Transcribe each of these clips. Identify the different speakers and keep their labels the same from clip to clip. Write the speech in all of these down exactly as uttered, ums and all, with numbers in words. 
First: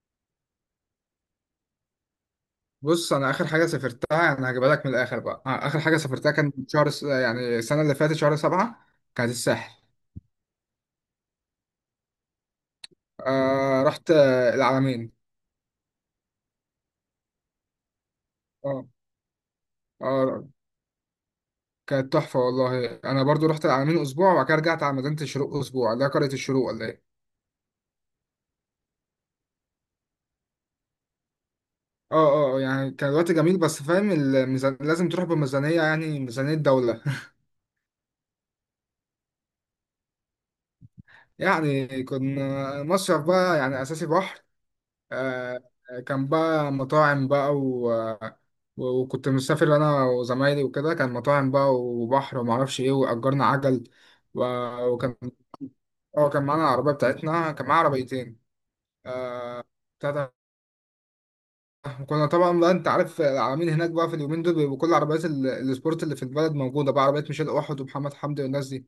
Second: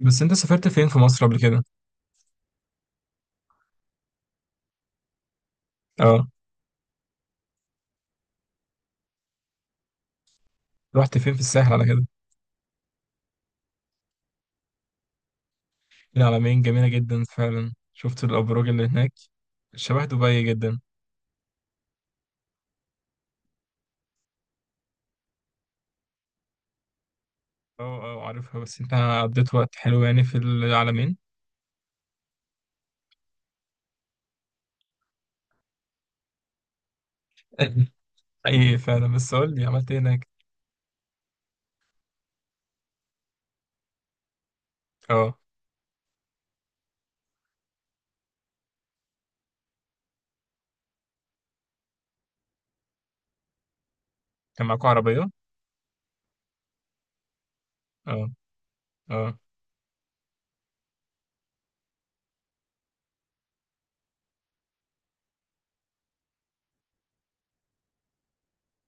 Speaker 1: بس انت سافرت فين في مصر قبل كده؟
Speaker 2: بص انا اخر حاجه سافرتها، يعني هجيبها لك من الاخر بقى. آه، اخر حاجه
Speaker 1: اه،
Speaker 2: سافرتها كان شهر س... يعني السنه اللي فاتت شهر سبعة، كانت الساحل.
Speaker 1: رحت فين في الساحل على كده؟
Speaker 2: آه رحت، آه، العلمين.
Speaker 1: العلمين جميلة جدا فعلا، شفت الأبراج اللي
Speaker 2: اه
Speaker 1: هناك؟ شبه دبي
Speaker 2: اه،
Speaker 1: جدا.
Speaker 2: كانت تحفه والله. انا برضو رحت العلمين اسبوع وبعد كده رجعت على مدينه الشروق اسبوع، اللي هي قريه الشروق ولا ايه.
Speaker 1: اه اه، عارفها. بس انت قضيت وقت حلو يعني في العلمين؟
Speaker 2: اه اه، يعني كان الوقت جميل، بس فاهم الميزان، لازم تروح بميزانيه، يعني ميزانيه دوله.
Speaker 1: ايه فعلا. بس قول لي عملت ايه هناك؟
Speaker 2: يعني كنا مصيف بقى، يعني اساسي بحر.
Speaker 1: اه،
Speaker 2: آه، كان بقى مطاعم بقى و... و- وكنت مسافر انا وزمايلي وكده، كان مطاعم بقى وبحر وما اعرفش ايه، واجرنا عجل و...
Speaker 1: كان معاكوا
Speaker 2: وكان،
Speaker 1: عربية؟
Speaker 2: اه كان معانا العربيه بتاعتنا، كان معانا
Speaker 1: اه
Speaker 2: عربيتين.
Speaker 1: اه
Speaker 2: آه... بتاع ده. كنا طبعا بقى، انت عارف العالمين هناك بقى في اليومين دول بيبقوا كل عربيات ال- السبورت اللي في البلد موجوده بقى، عربيات ميشيل احد ومحمد حمدي والناس دي.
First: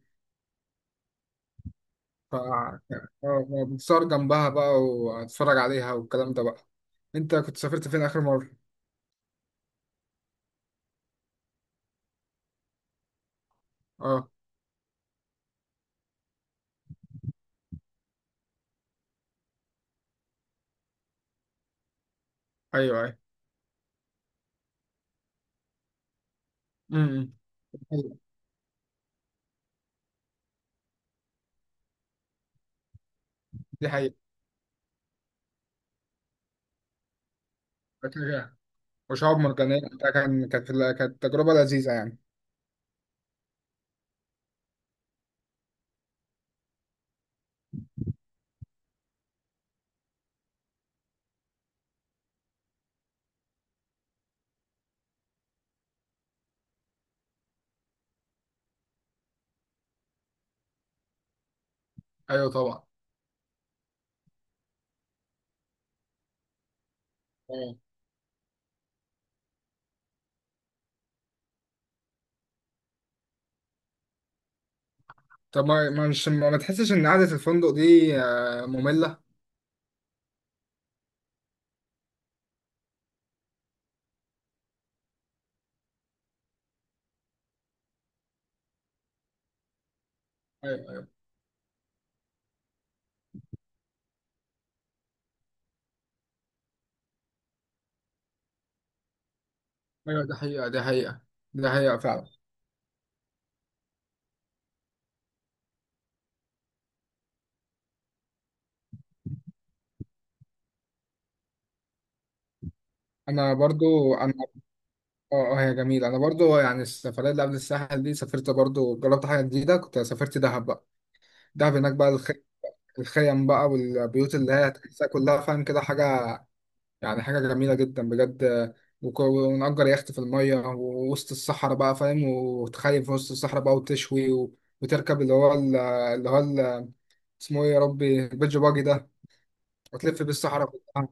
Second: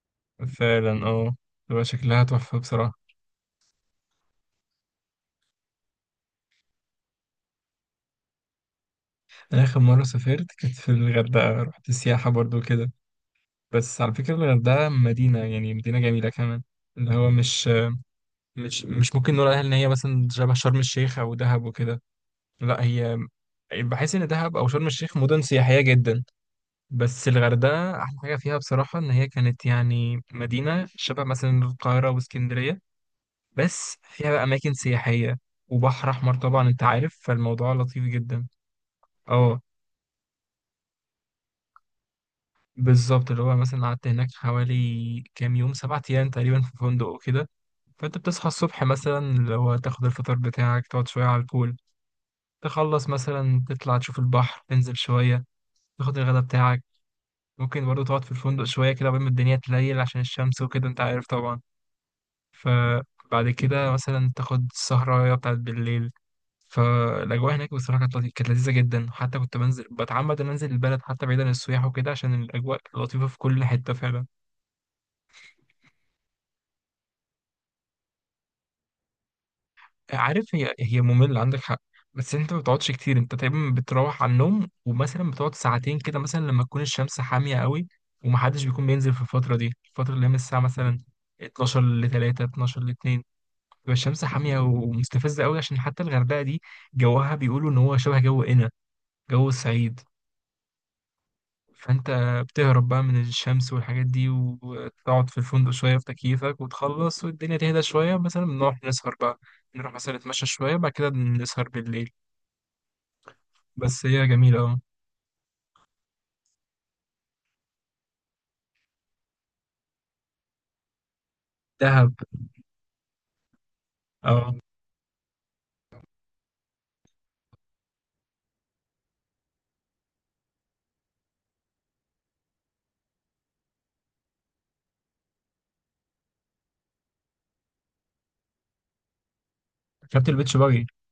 Speaker 1: فعلا. اه، تبقى شكلها
Speaker 2: ف
Speaker 1: تحفة
Speaker 2: آه،
Speaker 1: بصراحة.
Speaker 2: آه، بتصور جنبها بقى وتتفرج عليها والكلام ده بقى. انت كنت سافرت فين اخر مره؟
Speaker 1: أنا آخر مرة سافرت كانت في الغردقة، رحت السياحة برضو كده. بس على
Speaker 2: اه،
Speaker 1: فكرة الغردقة مدينة، يعني مدينة جميلة كمان. اللي هو مش مش مش ممكن نقول عليها ان هي مثلا شبه شرم الشيخ او دهب وكده. لا،
Speaker 2: ايوه
Speaker 1: هي بحس ان دهب او شرم الشيخ مدن سياحيه جدا، بس
Speaker 2: ايوه،
Speaker 1: الغردقه
Speaker 2: أيوة،
Speaker 1: احلى حاجه فيها بصراحه ان هي كانت يعني مدينه شبه مثلا القاهره واسكندريه.
Speaker 2: دي
Speaker 1: بس
Speaker 2: حقيقة.
Speaker 1: فيها بقى اماكن سياحيه، وبحر احمر طبعا انت عارف، فالموضوع لطيف جدا.
Speaker 2: فاكهة وشعاب
Speaker 1: اه
Speaker 2: مرجانية وبتاع، كان كانت كانت تجربة لذيذة يعني.
Speaker 1: بالظبط، اللي هو مثلا قعدت هناك حوالي كام يوم، سبعة ايام تقريبا في فندق وكده. فانت بتصحى الصبح مثلا، اللي هو تاخد الفطار بتاعك، تقعد شويه على البول، تخلص مثلا تطلع تشوف البحر، تنزل شوية، تاخد الغداء بتاعك. ممكن برضو تقعد في الفندق شوية كده قبل ما الدنيا تليل عشان الشمس وكده انت عارف طبعا.
Speaker 2: ايوه طبعا.
Speaker 1: فبعد كده مثلا تاخد السهرة بتاعت بالليل. فالأجواء هناك
Speaker 2: أيوة.
Speaker 1: بصراحة كانت لطي- كانت لذيذة جدا. حتى كنت بنزل بتعمد إن أنزل البلد حتى بعيد عن السياح وكده عشان الأجواء لطيفة في كل حتة فعلا.
Speaker 2: طب ما ما مش ما ما تحسش إن قعدة الفندق دي آه، مملة؟
Speaker 1: عارف، هي هي مملة، عندك حق. بس انت ما بتقعدش كتير، انت تقريبا بتروح على النوم ومثلا بتقعد ساعتين كده مثلا لما تكون الشمس حامية قوي، ومحدش بيكون بينزل في الفترة دي. الفترة اللي هي من الساعة مثلا
Speaker 2: ايوه،
Speaker 1: اتناشر ل ثلاثة، اتناشر ل اثنين، بتبقى الشمس حامية ومستفزة قوي. عشان حتى الغردقة دي جوها بيقولوا ان هو شبه جو قنا، جو الصعيد.
Speaker 2: ايوه. دي حقيقة دي حقيقة دي حقيقة
Speaker 1: فانت
Speaker 2: فعلا.
Speaker 1: بتهرب بقى من الشمس والحاجات دي وتقعد في الفندق شوية في تكييفك، وتخلص والدنيا تهدى شوية، مثلا بنروح نسهر بقى، نروح مثلا نتمشى شوية بعد كده نسهر بالليل.
Speaker 2: أنا
Speaker 1: بس
Speaker 2: برضو
Speaker 1: هي
Speaker 2: أنا
Speaker 1: جميلة، اه.
Speaker 2: آه آه، هي جميلة. أنا برضو يعني السفرية اللي قبل الساحل دي سافرت برضو، جربت حاجة جديدة، كنت سافرت دهب بقى. دهب هناك بقى،
Speaker 1: دهب.
Speaker 2: الخ... الخيم بقى والبيوت اللي
Speaker 1: اه،
Speaker 2: هي تحسها كلها فاهم كده، حاجة يعني حاجة جميلة جدا بجد. وك- ونأجر يخت في المية ووسط الصحراء بقى فاهم، وتخيم في وسط الصحراء بقى وتشوي و... وتركب اللي هو ال- اللي هو ال- اسمه ايه يا ربي، البيتش باجي ده، وتلف
Speaker 1: شفت البيتش
Speaker 2: بالصحراء
Speaker 1: باجي.
Speaker 2: كلها.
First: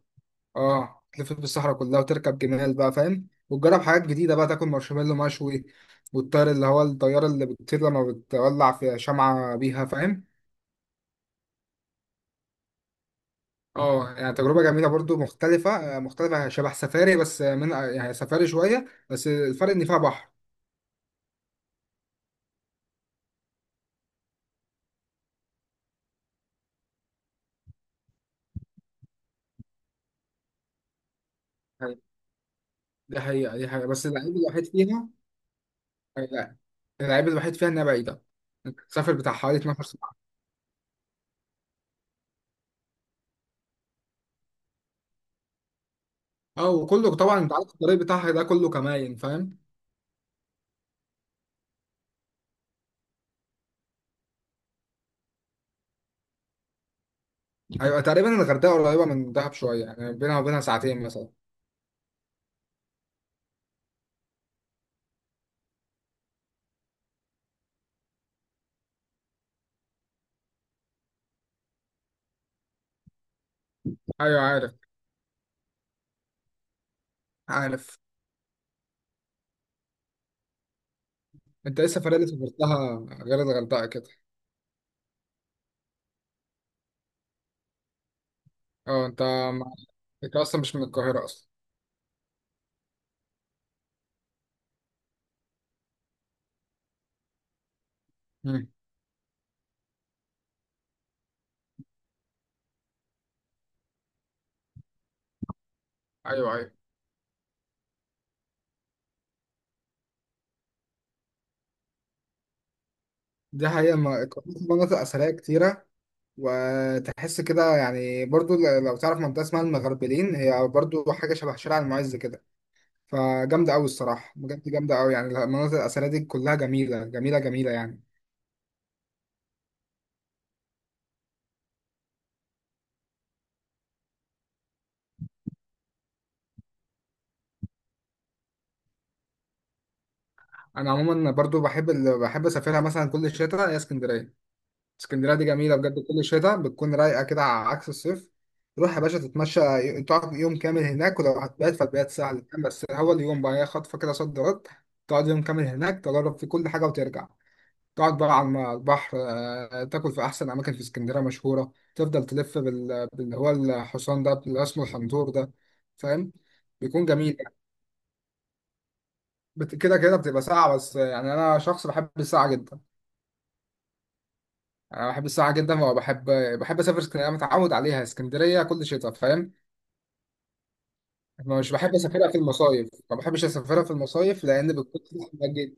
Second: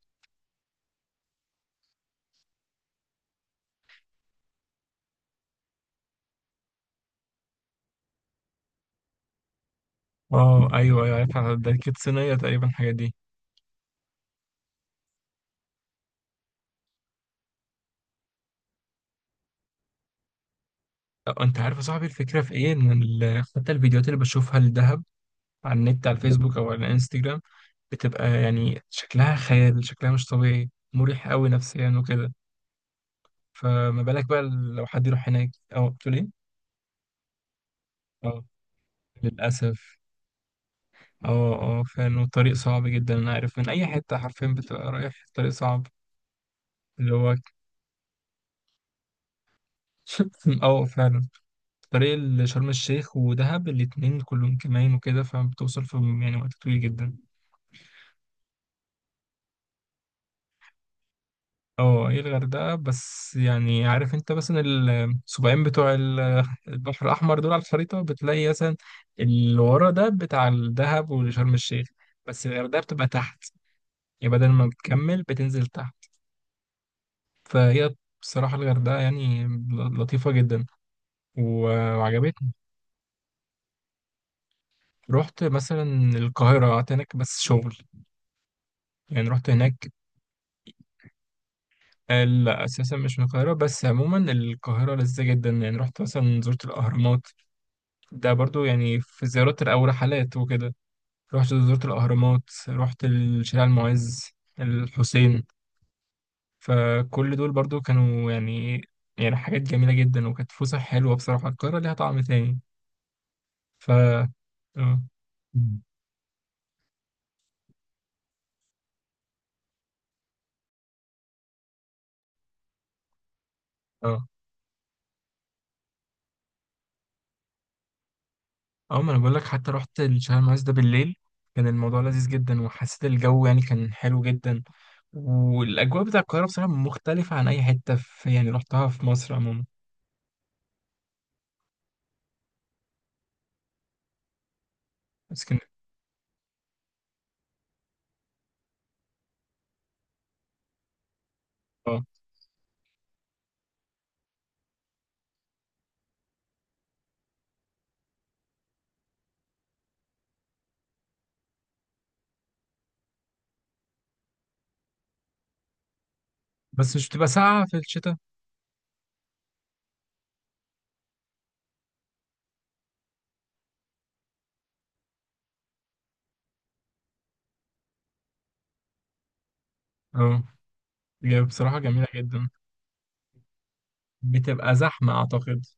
Speaker 2: اه، تلف بالصحراء كلها وتركب جمال بقى فاهم، وتجرب حاجات جديدة بقى، تاكل مارشميلو مشوي والطير اللي هو الطيارة اللي بتطير لما بتولع في شمعة بيها فاهم.
Speaker 1: اه ايوه ايوه عارفها، ده كانت صينية تقريبا الحاجات دي.
Speaker 2: اه، يعني تجربة جميلة برضو مختلفة، مختلفة شبه سفاري، بس من يعني سفاري شوية، بس الفرق ان فيها بحر.
Speaker 1: أه، انت عارف يا صاحبي الفكرة في ايه ان ال- حتى الفيديوهات اللي بشوفها للدهب على النت، على الفيسبوك او على الانستجرام، بتبقى يعني شكلها خيال، شكلها مش طبيعي، مريح قوي نفسيا
Speaker 2: حقيقة.
Speaker 1: وكده.
Speaker 2: دي حقيقة دي حقيقة،
Speaker 1: فما
Speaker 2: بس
Speaker 1: بالك
Speaker 2: اللعيب
Speaker 1: بقى
Speaker 2: الوحيد
Speaker 1: لو حد
Speaker 2: فيها.
Speaker 1: يروح هناك. اه، بتقول ايه.
Speaker 2: لا، اللعيب الوحيد فيها إنها بعيدة.
Speaker 1: اه
Speaker 2: سافر بتاع حوالي 12
Speaker 1: للاسف.
Speaker 2: ساعة.
Speaker 1: اه اه فعلا، والطريق صعب جدا انا عارف، من اي حتة حرفيا بتبقى رايح الطريق صعب.
Speaker 2: اه،
Speaker 1: اللي
Speaker 2: وكله
Speaker 1: هو
Speaker 2: طبعا أنت عارف الطريق بتاعها ده كله كماين فاهم.
Speaker 1: اه فعلا، طريق لشرم الشيخ ودهب الاتنين كلهم كمان وكده، فبتوصل في يعني وقت طويل جدا.
Speaker 2: أيوة، تقريبا الغردقة قريبة من دهب شوية، يعني بينها وبينها ساعتين مثلا.
Speaker 1: اه، هي الغردقة بس، يعني عارف انت مثلا السبعين بتوع ال- البحر الأحمر دول على الخريطة بتلاقي مثلا اللي ورا ده بتاع الدهب وشرم الشيخ، بس الغردقة بتبقى تحت. يعني
Speaker 2: أيوة
Speaker 1: بدل ما
Speaker 2: عارف،
Speaker 1: بتكمل بتنزل تحت. فهي
Speaker 2: عارف.
Speaker 1: بصراحة الغردقة يعني لطيفة جدا، و-
Speaker 2: أنت إيه السفرية اللي
Speaker 1: وعجبتني.
Speaker 2: سافرتها غير الغردقة كده؟
Speaker 1: رحت مثلا القاهرة، قعدت هناك بس شغل،
Speaker 2: اه أنت
Speaker 1: يعني رحت
Speaker 2: مع-
Speaker 1: هناك.
Speaker 2: أنت أصلا مش من القاهرة أصلا.
Speaker 1: آه، لا اساسا مش من القاهره، بس عموما القاهره لذيذه جدا، يعني رحت مثلا زرت الاهرامات. ده برضو
Speaker 2: مم.
Speaker 1: يعني في زيارات او رحلات وكده. رحت زرت الاهرامات، رحت الشارع المعز، الحسين.
Speaker 2: أيوة أيوة.
Speaker 1: فكل دول برضو كانوا يعني يعني حاجات جميله جدا، وكانت فسح حلوه بصراحه، القاهره ليها طعم تاني.
Speaker 2: دي
Speaker 1: ف
Speaker 2: حقيقة، ما- القاهرة في مناطق
Speaker 1: اه
Speaker 2: أثرية كتيرة، وتحس كده يعني برضو، ل- لو تعرف منطقة اسمها المغربلين، هي برضو حاجة شبه شارع المعز كده، فجامدة أوي
Speaker 1: مم.
Speaker 2: الصراحة، بجد جامدة أوي. يعني المناطق الأثرية دي كلها جميلة جميلة جميلة يعني.
Speaker 1: اه ما انا بقول لك حتى رحت الشهر المعز ده بالليل، كان الموضوع لذيذ جدا، وحسيت الجو يعني كان حلو جدا. والاجواء بتاع القاهره بصراحه مختلفه عن اي حته، في يعني رحتها في مصر عموما.
Speaker 2: أنا عموما برضو بحب ال... بحب أسافرها مثلا كل شتاء، هي اسكندرية. اسكندرية دي
Speaker 1: اسكندريه،
Speaker 2: جميلة بجد، كل شتاء بتكون رايقة كده على عكس الصيف. تروح يا باشا تتمشى، ي- تقعد يوم كامل هناك، ولو هتبات
Speaker 1: اه.
Speaker 2: فالبيات سهل، بس هو اليوم بقى هي خطفة كده، صد رد. تقعد يوم كامل هناك تجرب في كل حاجة وترجع، تقعد بقى على البحر، آه، تاكل في احسن اماكن في اسكندريه مشهوره، تفضل تلف بال... باللي هو الحصان ده اللي اسمه الحنطور ده فاهم.
Speaker 1: بس
Speaker 2: بيكون
Speaker 1: مش بتبقى
Speaker 2: جميل يعني.
Speaker 1: ساقعه في الشتاء؟
Speaker 2: بت... كده كده بتبقى ساعه بس، آه، يعني انا شخص بحب الساعه جدا، انا بحب الساعه جدا، وبحب، بحب اسافر اسكندريه، أنا متعود عليها اسكندريه كل شتاء فاهم.
Speaker 1: اه هي
Speaker 2: أنا مش
Speaker 1: بصراحه
Speaker 2: بحب
Speaker 1: جميله
Speaker 2: اسافرها في
Speaker 1: جدا.
Speaker 2: المصايف، ما بحبش اسافرها في المصايف لان
Speaker 1: بتبقى
Speaker 2: بتكون
Speaker 1: زحمه
Speaker 2: زحمه
Speaker 1: اعتقد.
Speaker 2: جدا.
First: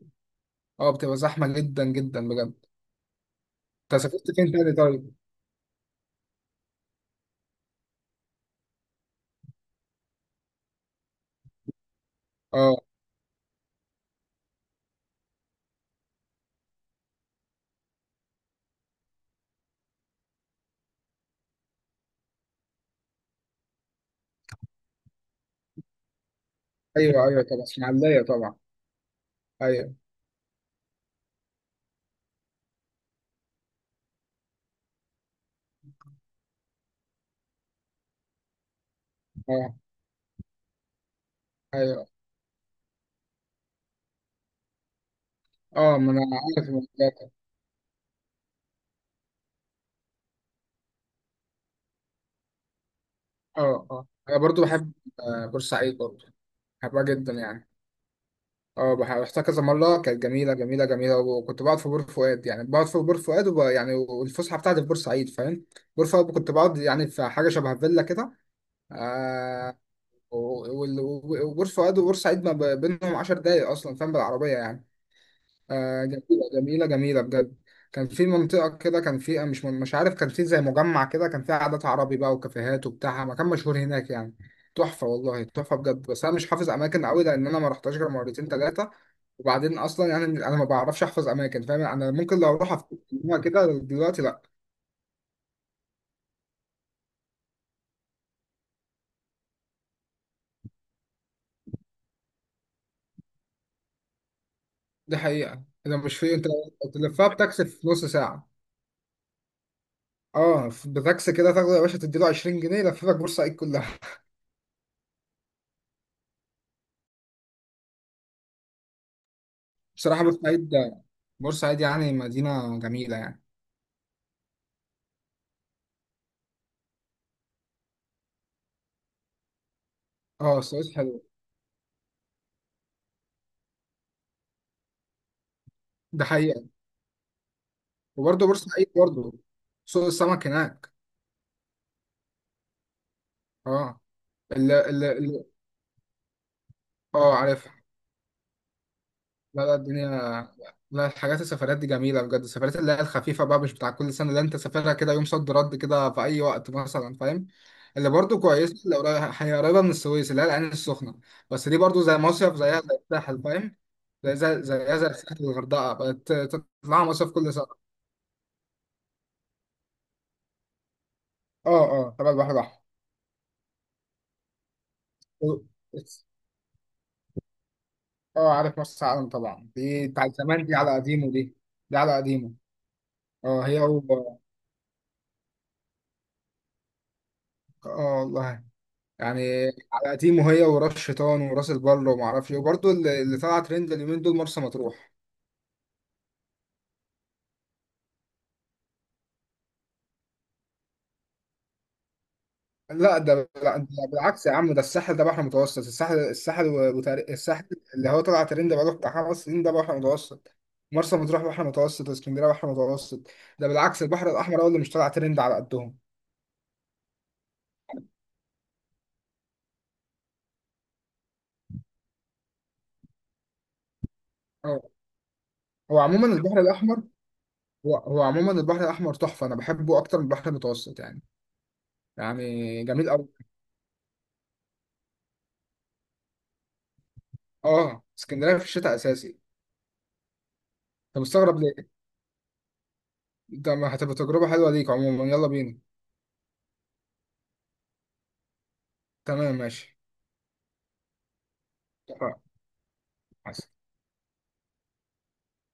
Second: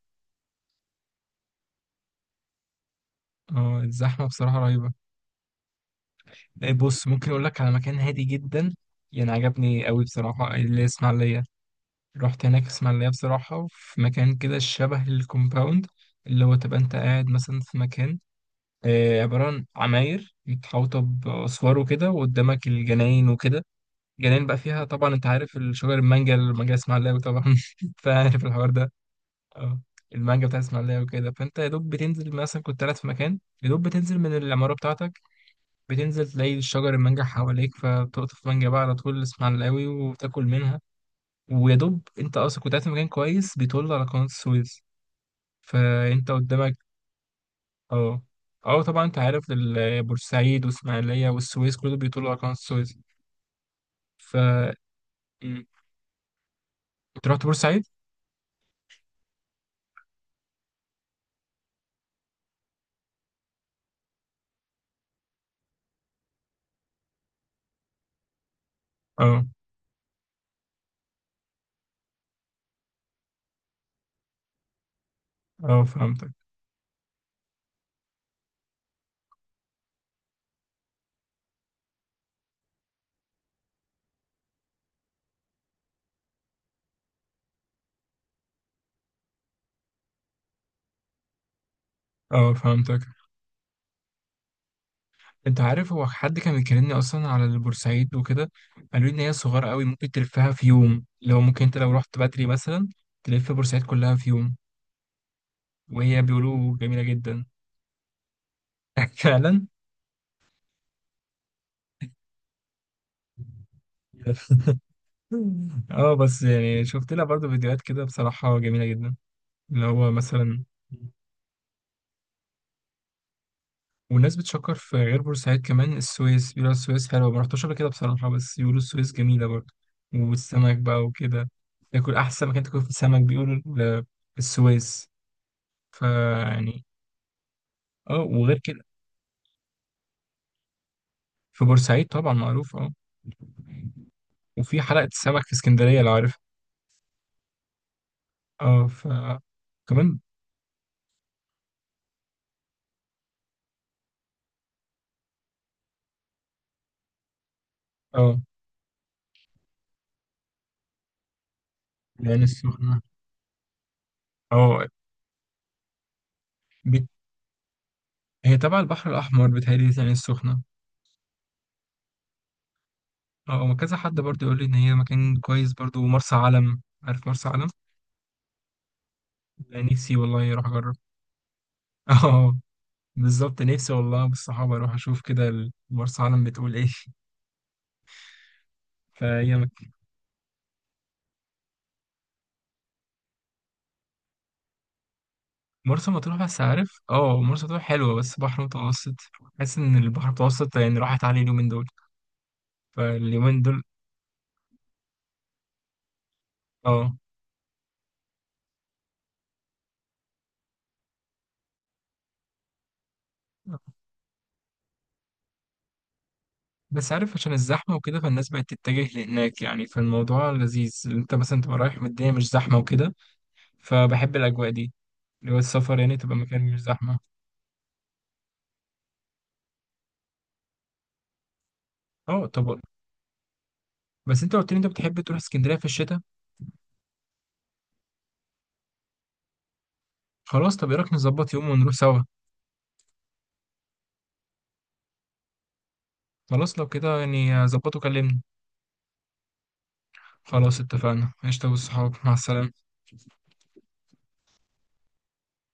Speaker 2: اه بتبقى زحمه جدا جدا بجد.
Speaker 1: اه
Speaker 2: انت
Speaker 1: الزحمه
Speaker 2: سافرت فين
Speaker 1: بصراحه
Speaker 2: تاني
Speaker 1: رهيبه.
Speaker 2: طيب؟
Speaker 1: إيه، بص ممكن اقول لك على مكان هادي جدا، يعني عجبني قوي بصراحه اللي اسمع. رحت هناك
Speaker 2: اه
Speaker 1: اسماعيلية بصراحة في مكان كده شبه الكومباوند، اللي هو تبقى انت قاعد مثلا في مكان، آه، عبارة عن عماير متحوطة بأسوار وكده، وقدامك الجناين وكده. جناين بقى فيها طبعا انت عارف الشجر، المانجا، المانجا اسماعيلاوي
Speaker 2: ايوه، ايوه
Speaker 1: طبعا.
Speaker 2: طبعا اسماعيليه
Speaker 1: فعارف
Speaker 2: طبعا.
Speaker 1: الحوار ده. اه
Speaker 2: ايوه.
Speaker 1: المانجا بتاع اسماعيلية وكده. فانت يا دوب بتنزل مثلا، كنت قاعد في مكان يا دوب بتنزل من العمارة بتاعتك، بتنزل تلاقي شجر المانجا حواليك. فبتقطف مانجا بقى على طول
Speaker 2: اه
Speaker 1: اسماعيلاوي وتاكل منها. ويا
Speaker 2: ايوه.
Speaker 1: دوب انت اصلا كنت قاعد في مكان كويس بيطل على قناة السويس،
Speaker 2: اه ما انا
Speaker 1: فانت
Speaker 2: عارف
Speaker 1: قدامك.
Speaker 2: الموضوع ده.
Speaker 1: اه اه طبعا، انت عارف ال- بورسعيد واسماعيلية والسويس كله بيطل على قناة السويس.
Speaker 2: اه اه
Speaker 1: ف
Speaker 2: انا برضو بحب، آه،
Speaker 1: مم.
Speaker 2: بورسعيد برضو، بحبها
Speaker 1: انت
Speaker 2: جدا
Speaker 1: رحت
Speaker 2: يعني.
Speaker 1: بورسعيد؟
Speaker 2: اه، بح- رحتها كذا مرة، كانت جميلة جميلة جميلة، وكنت بقعد في بور فؤاد، يعني بقعد في بور فؤاد وب... يعني، والفسحة بتاعتي في بورسعيد فاهم. بور فؤاد كنت بقعد يعني في حاجة شبه فيلا كده.
Speaker 1: اه
Speaker 2: آه و- وال- وبور فؤاد وبورسعيد ما ب- بينهم 10 دقايق أصلا فاهم، بالعربية يعني.
Speaker 1: اه
Speaker 2: آه
Speaker 1: فهمتك.
Speaker 2: جميلة جميلة جميلة بجد. كان في منطقة كده، كان في مش مش عارف، كان في زي مجمع كده، كان فيه عادات عربي بقى وكافيهات وبتاع، مكان مشهور هناك يعني. تحفة والله، تحفة بجد. بس أنا مش حافظ أماكن قوي، لأن أنا ما رحتهاش غير مرتين تلاتة، وبعدين أصلا يعني أنا ما بعرفش أحفظ أماكن فاهم، أنا ممكن لو
Speaker 1: اه
Speaker 2: أروح
Speaker 1: فهمتك
Speaker 2: أفتكرها كده دلوقتي، لأ.
Speaker 1: انت عارف هو حد كان بيكلمني اصلا على البورسعيد وكده، قالوا لي ان هي صغيرة قوي، ممكن تلفها في يوم. لو ممكن انت لو رحت بدري مثلا، تلف بورسعيد كلها في يوم.
Speaker 2: دي حقيقة، إذا مش
Speaker 1: وهي
Speaker 2: في أنت
Speaker 1: بيقولوا جميلة
Speaker 2: تلفها
Speaker 1: جدا.
Speaker 2: بتاكسي في نص ساعة.
Speaker 1: فعلا.
Speaker 2: اه، بتاكسي كده، تاخده يا باشا تديله عشرين جنيه يلففك بورسعيد كلها.
Speaker 1: اه، بس يعني شفت لها برضو فيديوهات كده بصراحة جميلة جدا، اللي هو
Speaker 2: بصراحة
Speaker 1: مثلا.
Speaker 2: بورسعيد، بورسعيد يعني مدينة جميلة يعني.
Speaker 1: والناس بتشكر في غير بورسعيد كمان، السويس بيقولوا السويس حلوة. ما رحتش قبل كده بصراحة، بس بيقولوا السويس جميلة برضه،
Speaker 2: اه
Speaker 1: والسمك
Speaker 2: السويس
Speaker 1: بقى
Speaker 2: حلو.
Speaker 1: وكده. تاكل أحسن مكان تاكل في السمك بيقولوا ال- السويس،
Speaker 2: ده حقيقة.
Speaker 1: فيعني اه.
Speaker 2: وبرضه
Speaker 1: وغير كده،
Speaker 2: بورسعيد برضه، سوق السمك هناك.
Speaker 1: في بورسعيد طبعا معروف، اه.
Speaker 2: اه ال
Speaker 1: وفي
Speaker 2: ال
Speaker 1: حلقة السمك
Speaker 2: ال
Speaker 1: في اسكندرية لو عارفها.
Speaker 2: اه عارفها.
Speaker 1: اه، ف
Speaker 2: لا لا الدنيا،
Speaker 1: كمان.
Speaker 2: لا، الحاجات السفرات دي جميلة بجد، السفرات اللي هي الخفيفة بقى، مش بتاع كل سنة، اللي انت سافرها كده يوم صد رد كده في أي وقت مثلا فاهم. اللي
Speaker 1: اه
Speaker 2: برضه كويسة اللي قريبة، هي قريبة من السويس، اللي هي العين السخنة. بس دي برضه زي
Speaker 1: العين
Speaker 2: مصيف، زيها زي
Speaker 1: السخنة.
Speaker 2: الساحل فاهم. زي زي
Speaker 1: اه
Speaker 2: زيها زي الساحل، الغردقة بقت تطلع
Speaker 1: بت...
Speaker 2: مصيف كل سنة.
Speaker 1: هي تبع البحر الأحمر بتهيألي العين السخنة.
Speaker 2: اه اه تبع البحر
Speaker 1: اه هو كذا حد برضو يقول لي ان هي مكان
Speaker 2: الأحمر.
Speaker 1: كويس، برضو مرسى علم، عارف مرسى علم؟
Speaker 2: اه عارف مرسى علم طبعا،
Speaker 1: لا،
Speaker 2: دي
Speaker 1: نفسي
Speaker 2: بتاع
Speaker 1: والله اروح
Speaker 2: زمان، دي على
Speaker 1: اجرب.
Speaker 2: قديمه دي، دي على قديمه
Speaker 1: اه
Speaker 2: اه
Speaker 1: بالظبط،
Speaker 2: هي
Speaker 1: نفسي والله
Speaker 2: و...
Speaker 1: بالصحابه اروح اشوف كده ال- مرسى علم، بتقول ايه.
Speaker 2: اه والله يعني،
Speaker 1: فهي مك...
Speaker 2: على قديمه هي، وراس شيطان وراس البر وما اعرفش ايه. وبرضه اللي, اللي طلع ترند اليومين دول مرسى مطروح.
Speaker 1: مرسى مطروح. بس عارف اه مرسى مطروح حلوه بس بحر متوسط، حاسس ان البحر المتوسط يعني راحت عليه اليومين دول،
Speaker 2: لا ده
Speaker 1: فاليومين
Speaker 2: لا
Speaker 1: دول
Speaker 2: ده بالعكس يا عم، ده الساحل ده بحر متوسط، الساحل الساحل و-
Speaker 1: اه.
Speaker 2: وتار... الساحل اللي هو طلع ترند بقاله بتاع خمس سنين ده بحر متوسط، مرسى مطروح بحر متوسط، واسكندريه بحر متوسط. ده بالعكس البحر الاحمر هو اللي مش طلع ترند على قدهم.
Speaker 1: بس عارف عشان الزحمه وكده، فالناس بقت تتجه لهناك يعني، فالموضوع لذيذ انت مثلا تبقى رايح والدنيا مش زحمه وكده، فبحب الأجواء
Speaker 2: اه،
Speaker 1: دي، اللي هو
Speaker 2: هو
Speaker 1: السفر يعني
Speaker 2: عموما
Speaker 1: تبقى
Speaker 2: البحر
Speaker 1: مكان مش
Speaker 2: الاحمر،
Speaker 1: زحمة.
Speaker 2: هو هو عموما البحر الاحمر تحفه، انا بحبه اكتر من البحر المتوسط يعني،
Speaker 1: اه طب،
Speaker 2: يعني جميل قوي.
Speaker 1: بس انت قلت لي انت بتحب تروح اسكندرية في الشتاء.
Speaker 2: اه، اسكندريه في الشتاء اساسي.
Speaker 1: خلاص طب، ايه رأيك
Speaker 2: انت
Speaker 1: نظبط
Speaker 2: مستغرب
Speaker 1: يوم
Speaker 2: ليه؟
Speaker 1: ونروح سوا.
Speaker 2: ده ما هتبقى تجربه حلوه ليك، عموما يلا بينا.
Speaker 1: خلاص لو كده يعني ظبطه كلمني.
Speaker 2: تمام ماشي.
Speaker 1: خلاص اتفقنا، قشطة، والصحاب مع
Speaker 2: اتفقنا.
Speaker 1: السلامة.